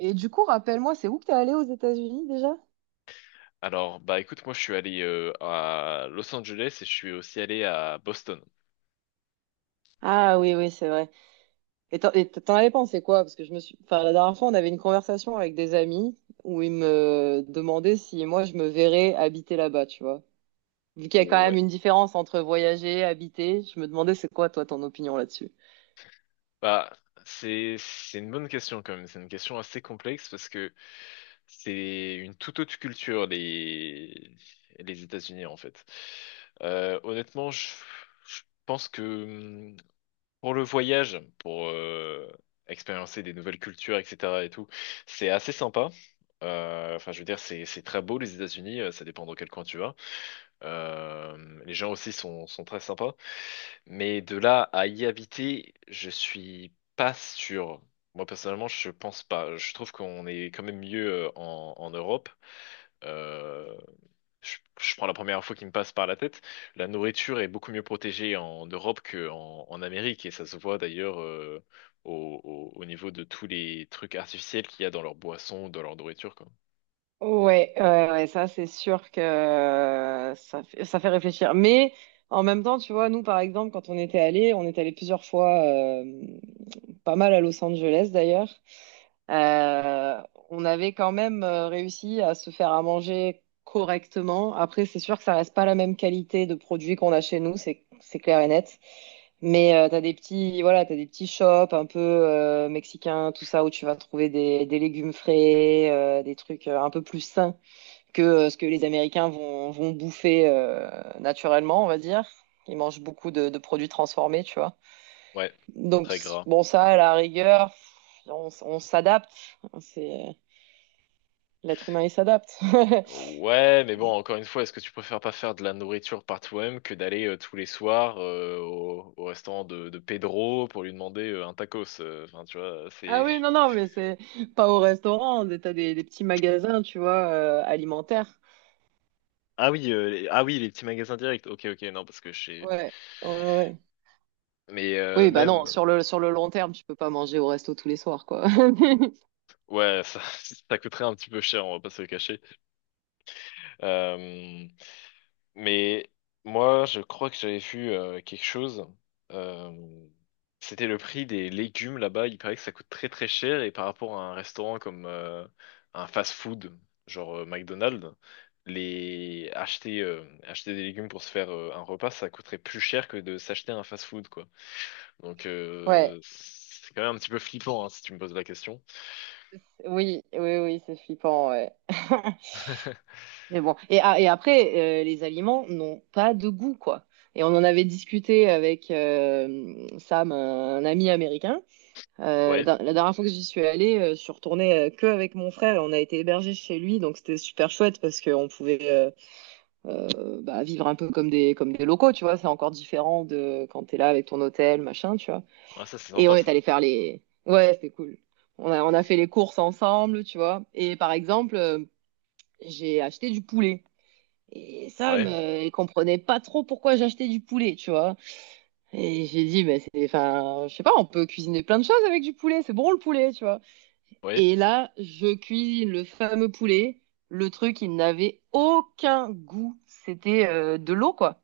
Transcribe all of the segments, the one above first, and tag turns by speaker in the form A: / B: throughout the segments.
A: Et du coup, rappelle-moi, c'est où que t'es allé aux États-Unis déjà?
B: Alors, écoute, moi je suis allé à Los Angeles et je suis aussi allé à Boston.
A: Ah oui, oui, c'est vrai. Et t'en avais pensé quoi? Parce que je me suis... Enfin, la dernière fois, on avait une conversation avec des amis où ils me demandaient si moi, je me verrais habiter là-bas, tu vois. Vu qu'il y a quand même
B: Ouais.
A: une différence entre voyager et habiter, je me demandais c'est quoi, toi, ton opinion là-dessus?
B: Bah, c'est une bonne question quand même. C'est une question assez complexe parce que c'est une toute autre culture les États-Unis en fait. Honnêtement, je pense que pour le voyage, pour expérimenter des nouvelles cultures, etc. et tout, c'est assez sympa. Enfin, je veux dire, c'est très beau les États-Unis. Ça dépend dans quel coin tu vas. Les gens aussi sont très sympas. Mais de là à y habiter, je suis pas sûr. Moi, personnellement, je pense pas. Je trouve qu'on est quand même mieux en, en Europe. Euh, je prends la première info qui me passe par la tête. La nourriture est beaucoup mieux protégée en Europe qu'en en Amérique. Et ça se voit d'ailleurs au, au niveau de tous les trucs artificiels qu'il y a dans leurs boissons, dans leur nourriture, quoi.
A: Ouais, ouais, ouais, ça c'est sûr que ça fait réfléchir. Mais en même temps, tu vois, nous par exemple, quand on était allés, on est allés plusieurs fois. Pas mal à Los Angeles d'ailleurs. Euh, on avait quand même réussi à se faire à manger correctement. Après, c'est sûr que ça reste pas la même qualité de produits qu'on a chez nous, c'est clair et net. Mais t'as des petits, voilà, t'as des petits shops un peu mexicains, tout ça, où tu vas trouver des légumes frais, des trucs un peu plus sains que ce que les Américains vont, vont bouffer naturellement, on va dire. Ils mangent beaucoup de produits transformés, tu vois.
B: Ouais,
A: Donc,
B: très gras.
A: bon, ça, à la rigueur, on s'adapte. C'est, l'être humain, il s'adapte.
B: Ouais, mais bon, encore une fois, est-ce que tu préfères pas faire de la nourriture par toi-même que d'aller tous les soirs au, au restaurant de Pedro pour lui demander un tacos? Enfin, tu vois,
A: Ah
B: c'est...
A: oui, non, non, mais c'est pas au restaurant. T'as des petits magasins, tu vois, alimentaires.
B: Ah oui, ah oui, les petits magasins directs. Ok, ok, non, parce que chez...
A: Ouais, ouais, ouais.
B: Mais
A: Oui, bah non,
B: même,
A: sur le long terme, tu peux pas manger au resto tous les soirs, quoi.
B: ouais, ça, ça coûterait un petit peu cher, on va pas se le cacher. Euh, Mais moi, je crois que j'avais vu quelque chose. Euh, C'était le prix des légumes là-bas. Il paraît que ça coûte très très cher et par rapport à un restaurant comme un fast-food, genre McDonald's, les acheter acheter des légumes pour se faire un repas, ça coûterait plus cher que de s'acheter un fast-food quoi. Donc
A: Ouais,
B: c'est quand même un petit peu flippant hein, si tu me poses la question.
A: oui, oui, oui, c'est flippant, ouais. Mais bon, et, ah, et après, les aliments n'ont pas de goût, quoi. Et on en avait discuté avec Sam, un ami américain.
B: Ouais,
A: La, la dernière fois que j'y suis allée, je suis retournée que avec mon frère. Et on a été hébergés chez lui, donc c'était super chouette parce qu'on pouvait bah, vivre un peu comme des locaux, tu vois. C'est encore différent de quand t'es là avec ton hôtel, machin, tu vois.
B: ouais, ça c'est
A: Et on
B: sympa
A: est
B: ça.
A: allé faire les. Ouais, c'était cool. On a fait les courses ensemble, tu vois. Et par exemple, j'ai acheté du poulet. Et Sam,
B: Ouais,
A: il comprenait pas trop pourquoi j'achetais du poulet, tu vois. Et j'ai dit, mais c'est, enfin, je sais pas, on peut cuisiner plein de choses avec du poulet, c'est bon le poulet, tu vois. Et
B: ouais.
A: là, je cuisine le fameux poulet. Le truc, il n'avait aucun goût. C'était de l'eau, quoi.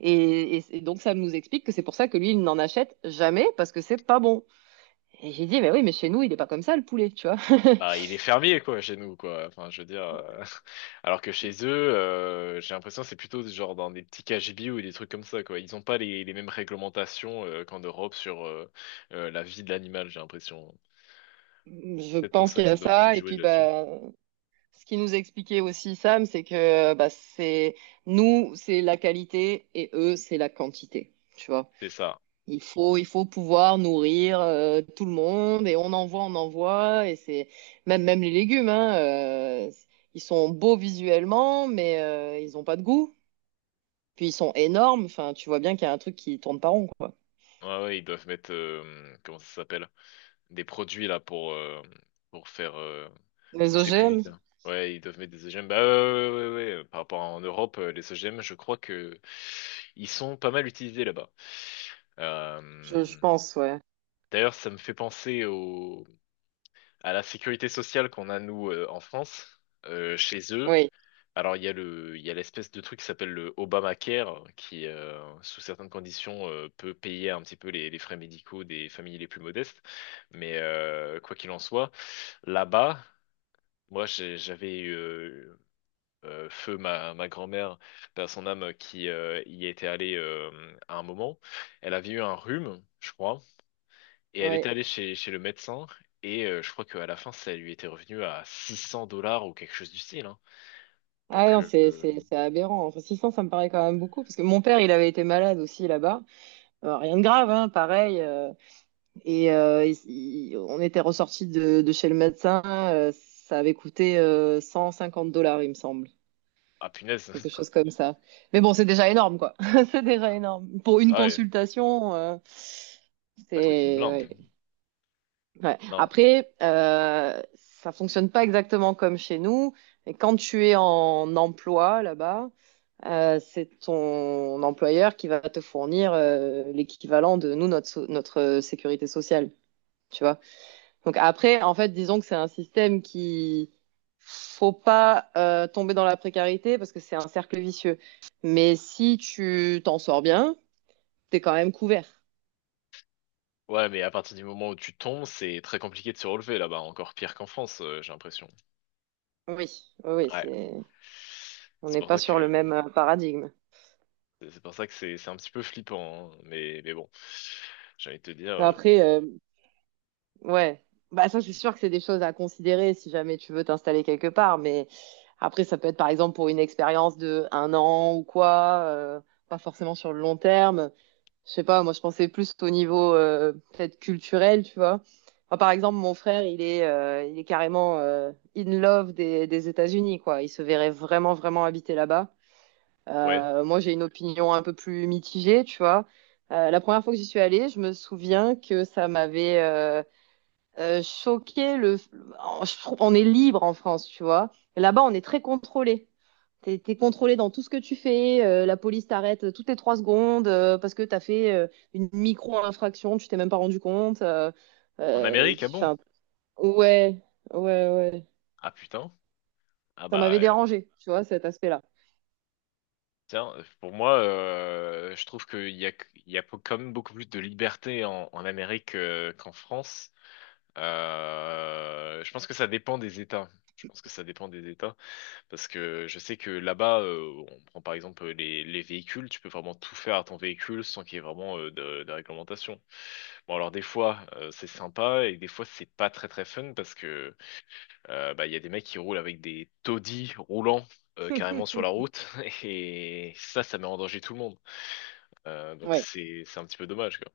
A: Et donc, ça nous explique que c'est pour ça que lui, il n'en achète jamais parce que c'est pas bon. Et j'ai dit, mais oui, mais chez nous, il est pas comme ça, le poulet, tu vois.
B: Bah, il est fermier, quoi, chez nous, quoi. Enfin, je veux dire. Alors que chez eux, j'ai l'impression que c'est plutôt genre dans des petits KGB ou des trucs comme ça, quoi. Ils n'ont pas les, les mêmes réglementations qu'en Europe sur la vie de l'animal, j'ai l'impression.
A: Je
B: Peut-être pour
A: pense
B: ça
A: qu'il y
B: que ça
A: a
B: doit peut-être
A: ça. Et
B: jouer
A: puis,
B: là-dessus.
A: bah, ce qui nous expliquait aussi, Sam, c'est que bah, c'est nous, c'est la qualité et eux, c'est la quantité. Tu vois.
B: C'est ça.
A: Il faut pouvoir nourrir tout le monde et on envoie et c'est même les légumes hein, ils sont beaux visuellement mais ils ont pas de goût. Puis ils sont énormes, enfin tu vois bien qu'il y a un truc qui tourne pas rond quoi.
B: Ouais, ouais, ils doivent mettre. Comment ça s'appelle? Des produits là pour faire
A: Les
B: pousser plus
A: OGM,
B: vite là. Ouais, ils doivent mettre des OGM. Bah ouais, ouais, ouais, ouais, ouais. Par rapport à en Europe, les OGM, je crois que ils sont pas mal utilisés là-bas.
A: je
B: Euh,
A: pense ouais.
B: D'ailleurs, ça me fait penser au à la sécurité sociale qu'on a nous en France. Chez eux,
A: Oui,
B: alors, il y a le, il y a l'espèce de truc qui s'appelle le Obamacare, qui, sous certaines conditions, peut payer un petit peu les frais médicaux des familles les plus modestes. Mais quoi qu'il en soit, là-bas, moi, j'avais feu ma, ma grand-mère, par son âme, qui y était allée à un moment. Elle avait eu un rhume, je crois, et elle
A: oui.
B: était allée chez, chez le médecin. Et je crois qu'à la fin, ça lui était revenu à 600 € ou quelque chose du style, hein.
A: Ah
B: Donc,
A: non, c'est c'est c'est aberrant. Enfin, 600 ça me paraît quand même beaucoup parce que mon père, il avait été malade aussi là-bas. Rien de grave hein, pareil Et euh, il- on était ressorti de chez le médecin, ça avait coûté 150 dollars, il me semble,
B: ah punaise.
A: quelque chose comme ça. Mais bon, c'est déjà énorme, quoi. C'est déjà énorme. Pour une
B: Bah ouais,
A: consultation,
B: ça coûte une
A: c'est...
B: blinde.
A: ouais. Ouais.
B: Non.
A: Après, ça fonctionne pas exactement comme chez nous. Et quand tu es en emploi là-bas, c'est ton employeur qui va te fournir l'équivalent de nous, notre, notre sécurité sociale, tu vois. Donc après, en fait, disons que c'est un système qui faut pas tomber dans la précarité parce que c'est un cercle vicieux. Mais si tu t'en sors bien, t'es quand même couvert.
B: Ouais, mais à partir du moment où tu tombes, c'est très compliqué de se relever là-bas, encore pire qu'en France, j'ai l'impression.
A: Oui, oui, oui,
B: Ouais.
A: c'est on
B: C'est
A: n'est
B: pour
A: pas
B: ça
A: sur le
B: que
A: même paradigme.
B: c'est un petit peu flippant, hein. Mais bon. J'ai envie de te dire
A: Après, ouais, bah ça c'est sûr que c'est des choses à considérer si jamais tu veux t'installer quelque part. Mais après, ça peut être par exemple pour une expérience de 1 an ou quoi, pas forcément sur le long terme. Je sais pas, moi je pensais plus au niveau peut-être culturel, tu vois. Enfin, par exemple, mon frère, il est carrément in love des États-Unis, quoi. Il se verrait vraiment, vraiment habiter là-bas.
B: ouais,
A: Moi, j'ai une opinion un peu plus mitigée, tu vois. La première fois que j'y suis allée, je me souviens que ça m'avait choqué, le... je trouve- on est libre en France, tu vois. Et là-bas, on est très contrôlé. T'es contrôlé dans tout ce que tu fais. La police t'arrête toutes les 3 secondes parce que t'as fait une micro-infraction, tu t'es même pas rendu compte.
B: en
A: Euh,
B: Amérique, ah
A: tu-
B: bon?
A: 'fin, ouais, ouais, ouais.
B: Ah putain. Ah
A: Ça
B: bah
A: m'avait dérangé, tu vois, cet aspect-là.
B: tiens, pour moi je trouve qu'il y a quand même beaucoup plus de liberté en, en Amérique qu'en France. Je pense que ça dépend des États. Je pense que ça dépend des États. Parce que je sais que là-bas, on prend par exemple les véhicules, tu peux vraiment tout faire à ton véhicule sans qu'il y ait vraiment de réglementation. Bon alors des fois c'est sympa et des fois c'est pas très très fun parce que bah, il y a des mecs qui roulent avec des taudis roulants carrément sur la route et ça ça met en danger tout le monde. Donc
A: Ouais.
B: c'est un petit peu dommage quoi.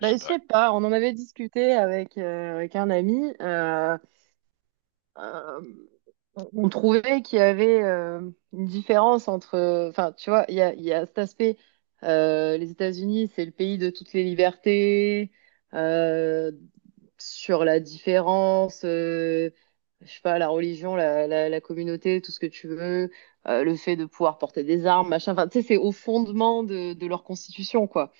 B: Je
A: Bah,
B: sais
A: je
B: pas.
A: sais pas, on en avait discuté avec, avec un ami. Euh, on trouvait qu'il y avait une différence entre, enfin, tu vois, il y a cet aspect, les États-Unis, c'est le pays de toutes les libertés, euh, sur la différence, je sais pas, la religion, la communauté, tout ce que tu veux, le fait de pouvoir porter des armes, machin, enfin, tu sais, c'est au fondement de leur constitution, quoi.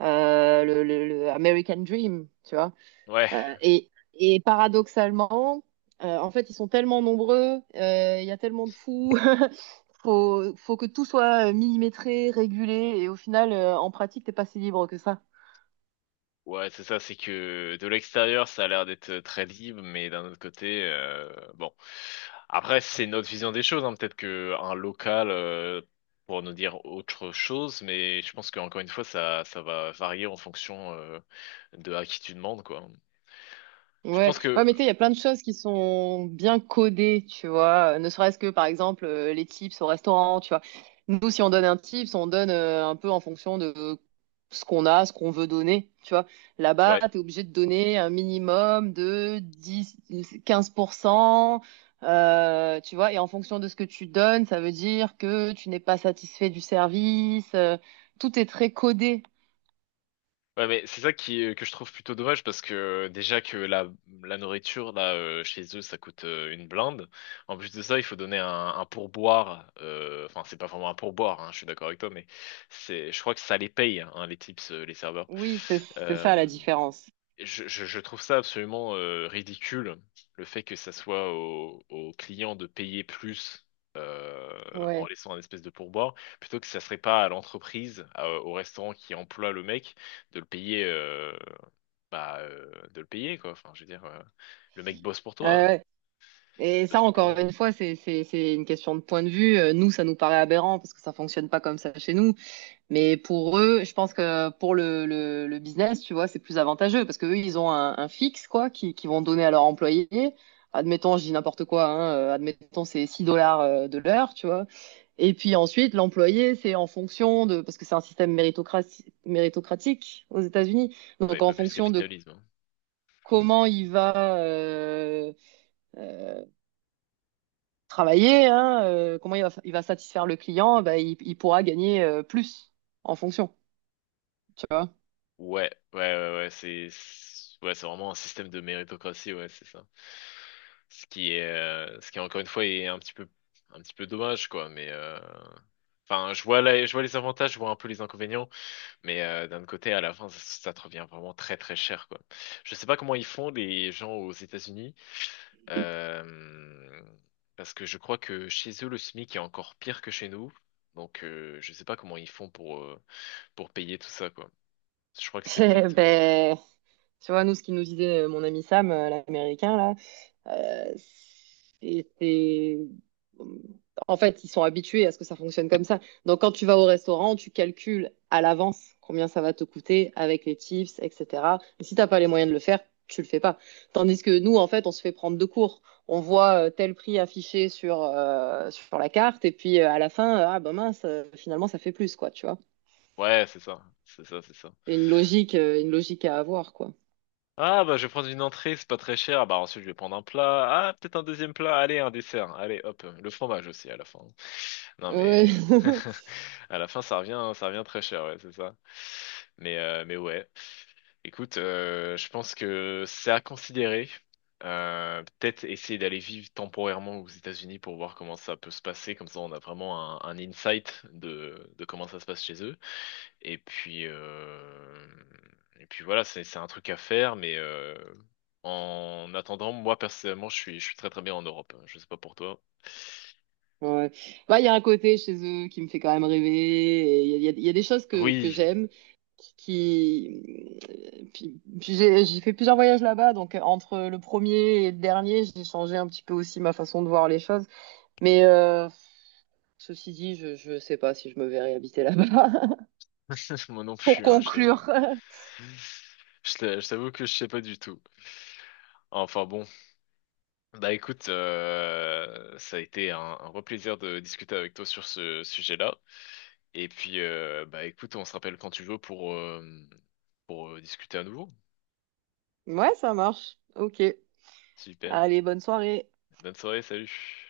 A: Le American Dream, tu vois.
B: Ouais.
A: Et paradoxalement, en fait, ils sont tellement nombreux, il y a tellement de fous, faut, faut que tout soit millimétré, régulé, et au final, en pratique, t'es pas si libre que ça.
B: Ouais, c'est ça, c'est que de l'extérieur, ça a l'air d'être très libre, mais d'un autre côté, bon. Après, c'est notre vision des choses, hein. Peut-être que un local pour nous dire autre chose, mais je pense qu'encore une fois, ça va varier en fonction de à qui tu demandes, quoi. Je pense
A: Ouais, ouais,
B: que,
A: mais tu sais, il y a plein de choses qui sont bien codées, tu vois. Ne serait-ce que, par exemple, les tips au restaurant, tu vois. Nous, si on donne un tips, on donne un peu en fonction de ce qu'on a, ce qu'on veut donner, tu vois. Là-bas,
B: ouais.
A: tu es obligé de donner un minimum de 10, 15%, tu vois. Et en fonction de ce que tu donnes, ça veut dire que tu n'es pas satisfait du service. Tout est très codé.
B: Ouais, mais c'est ça qui que je trouve plutôt dommage parce que déjà que la nourriture là chez eux ça coûte une blinde. En plus de ça, il faut donner un pourboire. Enfin, c'est pas vraiment un pourboire, hein, je suis d'accord avec toi, mais c'est, je crois que ça les paye hein, les tips, les serveurs.
A: Oui, c'est ça la
B: Euh,
A: différence.
B: je trouve ça absolument ridicule, le fait que ça soit aux aux clients de payer plus euh, en
A: Ouais.
B: laissant un espèce de pourboire, plutôt que ça serait pas à l'entreprise, au restaurant qui emploie le mec, de le payer, de le payer quoi. Enfin, je veux dire, le mec bosse pour toi,
A: Euh, Et ça,
B: bosse pas pour
A: encore
B: moi.
A: une fois, c'est une question de point de vue. Nous, ça nous paraît aberrant parce que ça fonctionne pas comme ça chez nous. Mais pour eux, je pense que pour le business, tu vois, c'est plus avantageux parce que eux, ils ont un fixe, quoi, qui vont donner à leurs employés. Admettons, je dis n'importe quoi, hein, admettons, c'est 6 $ de l'heure, tu vois. Et puis ensuite, l'employé, c'est en fonction de, parce que c'est un système méritocratique aux États-Unis. Donc,
B: Ouais,
A: en
B: pas plus
A: fonction de
B: capitalisme, hein.
A: comment il va, euh, travailler, hein, il va satisfaire le client, bah, il pourra gagner plus en fonction, tu vois.
B: Ouais, ouais, ouais, ouais, ouais, c'est vraiment un système de méritocratie, ouais, c'est ça. Ce qui est, ce qui encore une fois est un petit peu dommage, quoi. Mais, enfin, je vois les avantages, je vois un peu les inconvénients, mais d'un autre côté, à la fin, ça te revient vraiment très, très cher, quoi. Je sais pas comment ils font les gens aux États-Unis, euh, parce que je crois que chez eux, le SMIC est encore pire que chez nous. Donc, je sais pas comment ils font pour payer tout ça, quoi. Je crois que c'est
A: Eh
B: peut-être.
A: ben, tu vois, nous, ce qu'il nous disait mon ami Sam, l'américain, là, Euh, c'est, c'est- en fait, ils sont habitués à ce que ça fonctionne comme ça. Donc, quand tu vas au restaurant, tu calcules à l'avance combien ça va te coûter avec les tips, etc. Et si t'as pas les moyens de le faire, tu le fais pas. Tandis que nous, en fait, on se fait prendre de court. On voit tel prix affiché sur, sur la carte, et puis à la fin, ah ben mince, finalement, ça fait plus, quoi, tu vois.
B: Ouais, c'est ça, c'est ça, c'est ça.
A: Il une logique à avoir, quoi.
B: Ah bah je vais prendre une entrée, c'est pas très cher. Ah, bah ensuite je vais prendre un plat. Ah peut-être un deuxième plat. Allez un dessert. Allez hop le fromage aussi à la fin. Non
A: Ouais.
B: mais à la fin ça revient très cher ouais c'est ça. Mais ouais. Écoute, je pense que c'est à considérer. Peut-être essayer d'aller vivre temporairement aux États-Unis pour voir comment ça peut se passer. Comme ça on a vraiment un insight de comment ça se passe chez eux. Et puis, euh, et puis voilà, c'est un truc à faire, mais en attendant, moi personnellement, je suis très très bien en Europe, hein. Je sais pas pour toi.
A: Ouais. Bah, il y a un côté chez eux qui me fait quand même rêver. Et il y a, il y a des choses que
B: Oui,
A: j'aime. Qui... Puis, puis j'ai fait plusieurs voyages là-bas. Donc, entre le premier et le dernier, j'ai changé un petit peu aussi ma façon de voir les choses. Mais ceci dit, je sais pas si je me verrai habiter là-bas.
B: moi non
A: Pour
B: plus, hein, je t'avoue.
A: conclure.
B: Je t'avoue que je sais pas du tout. Enfin bon, bah écoute, ça a été un vrai plaisir de discuter avec toi sur ce sujet-là. Et puis, bah écoute, on se rappelle quand tu veux pour, discuter à nouveau.
A: Ouais, ça marche. Ok.
B: Super.
A: Allez, bonne soirée.
B: Bonne soirée, salut.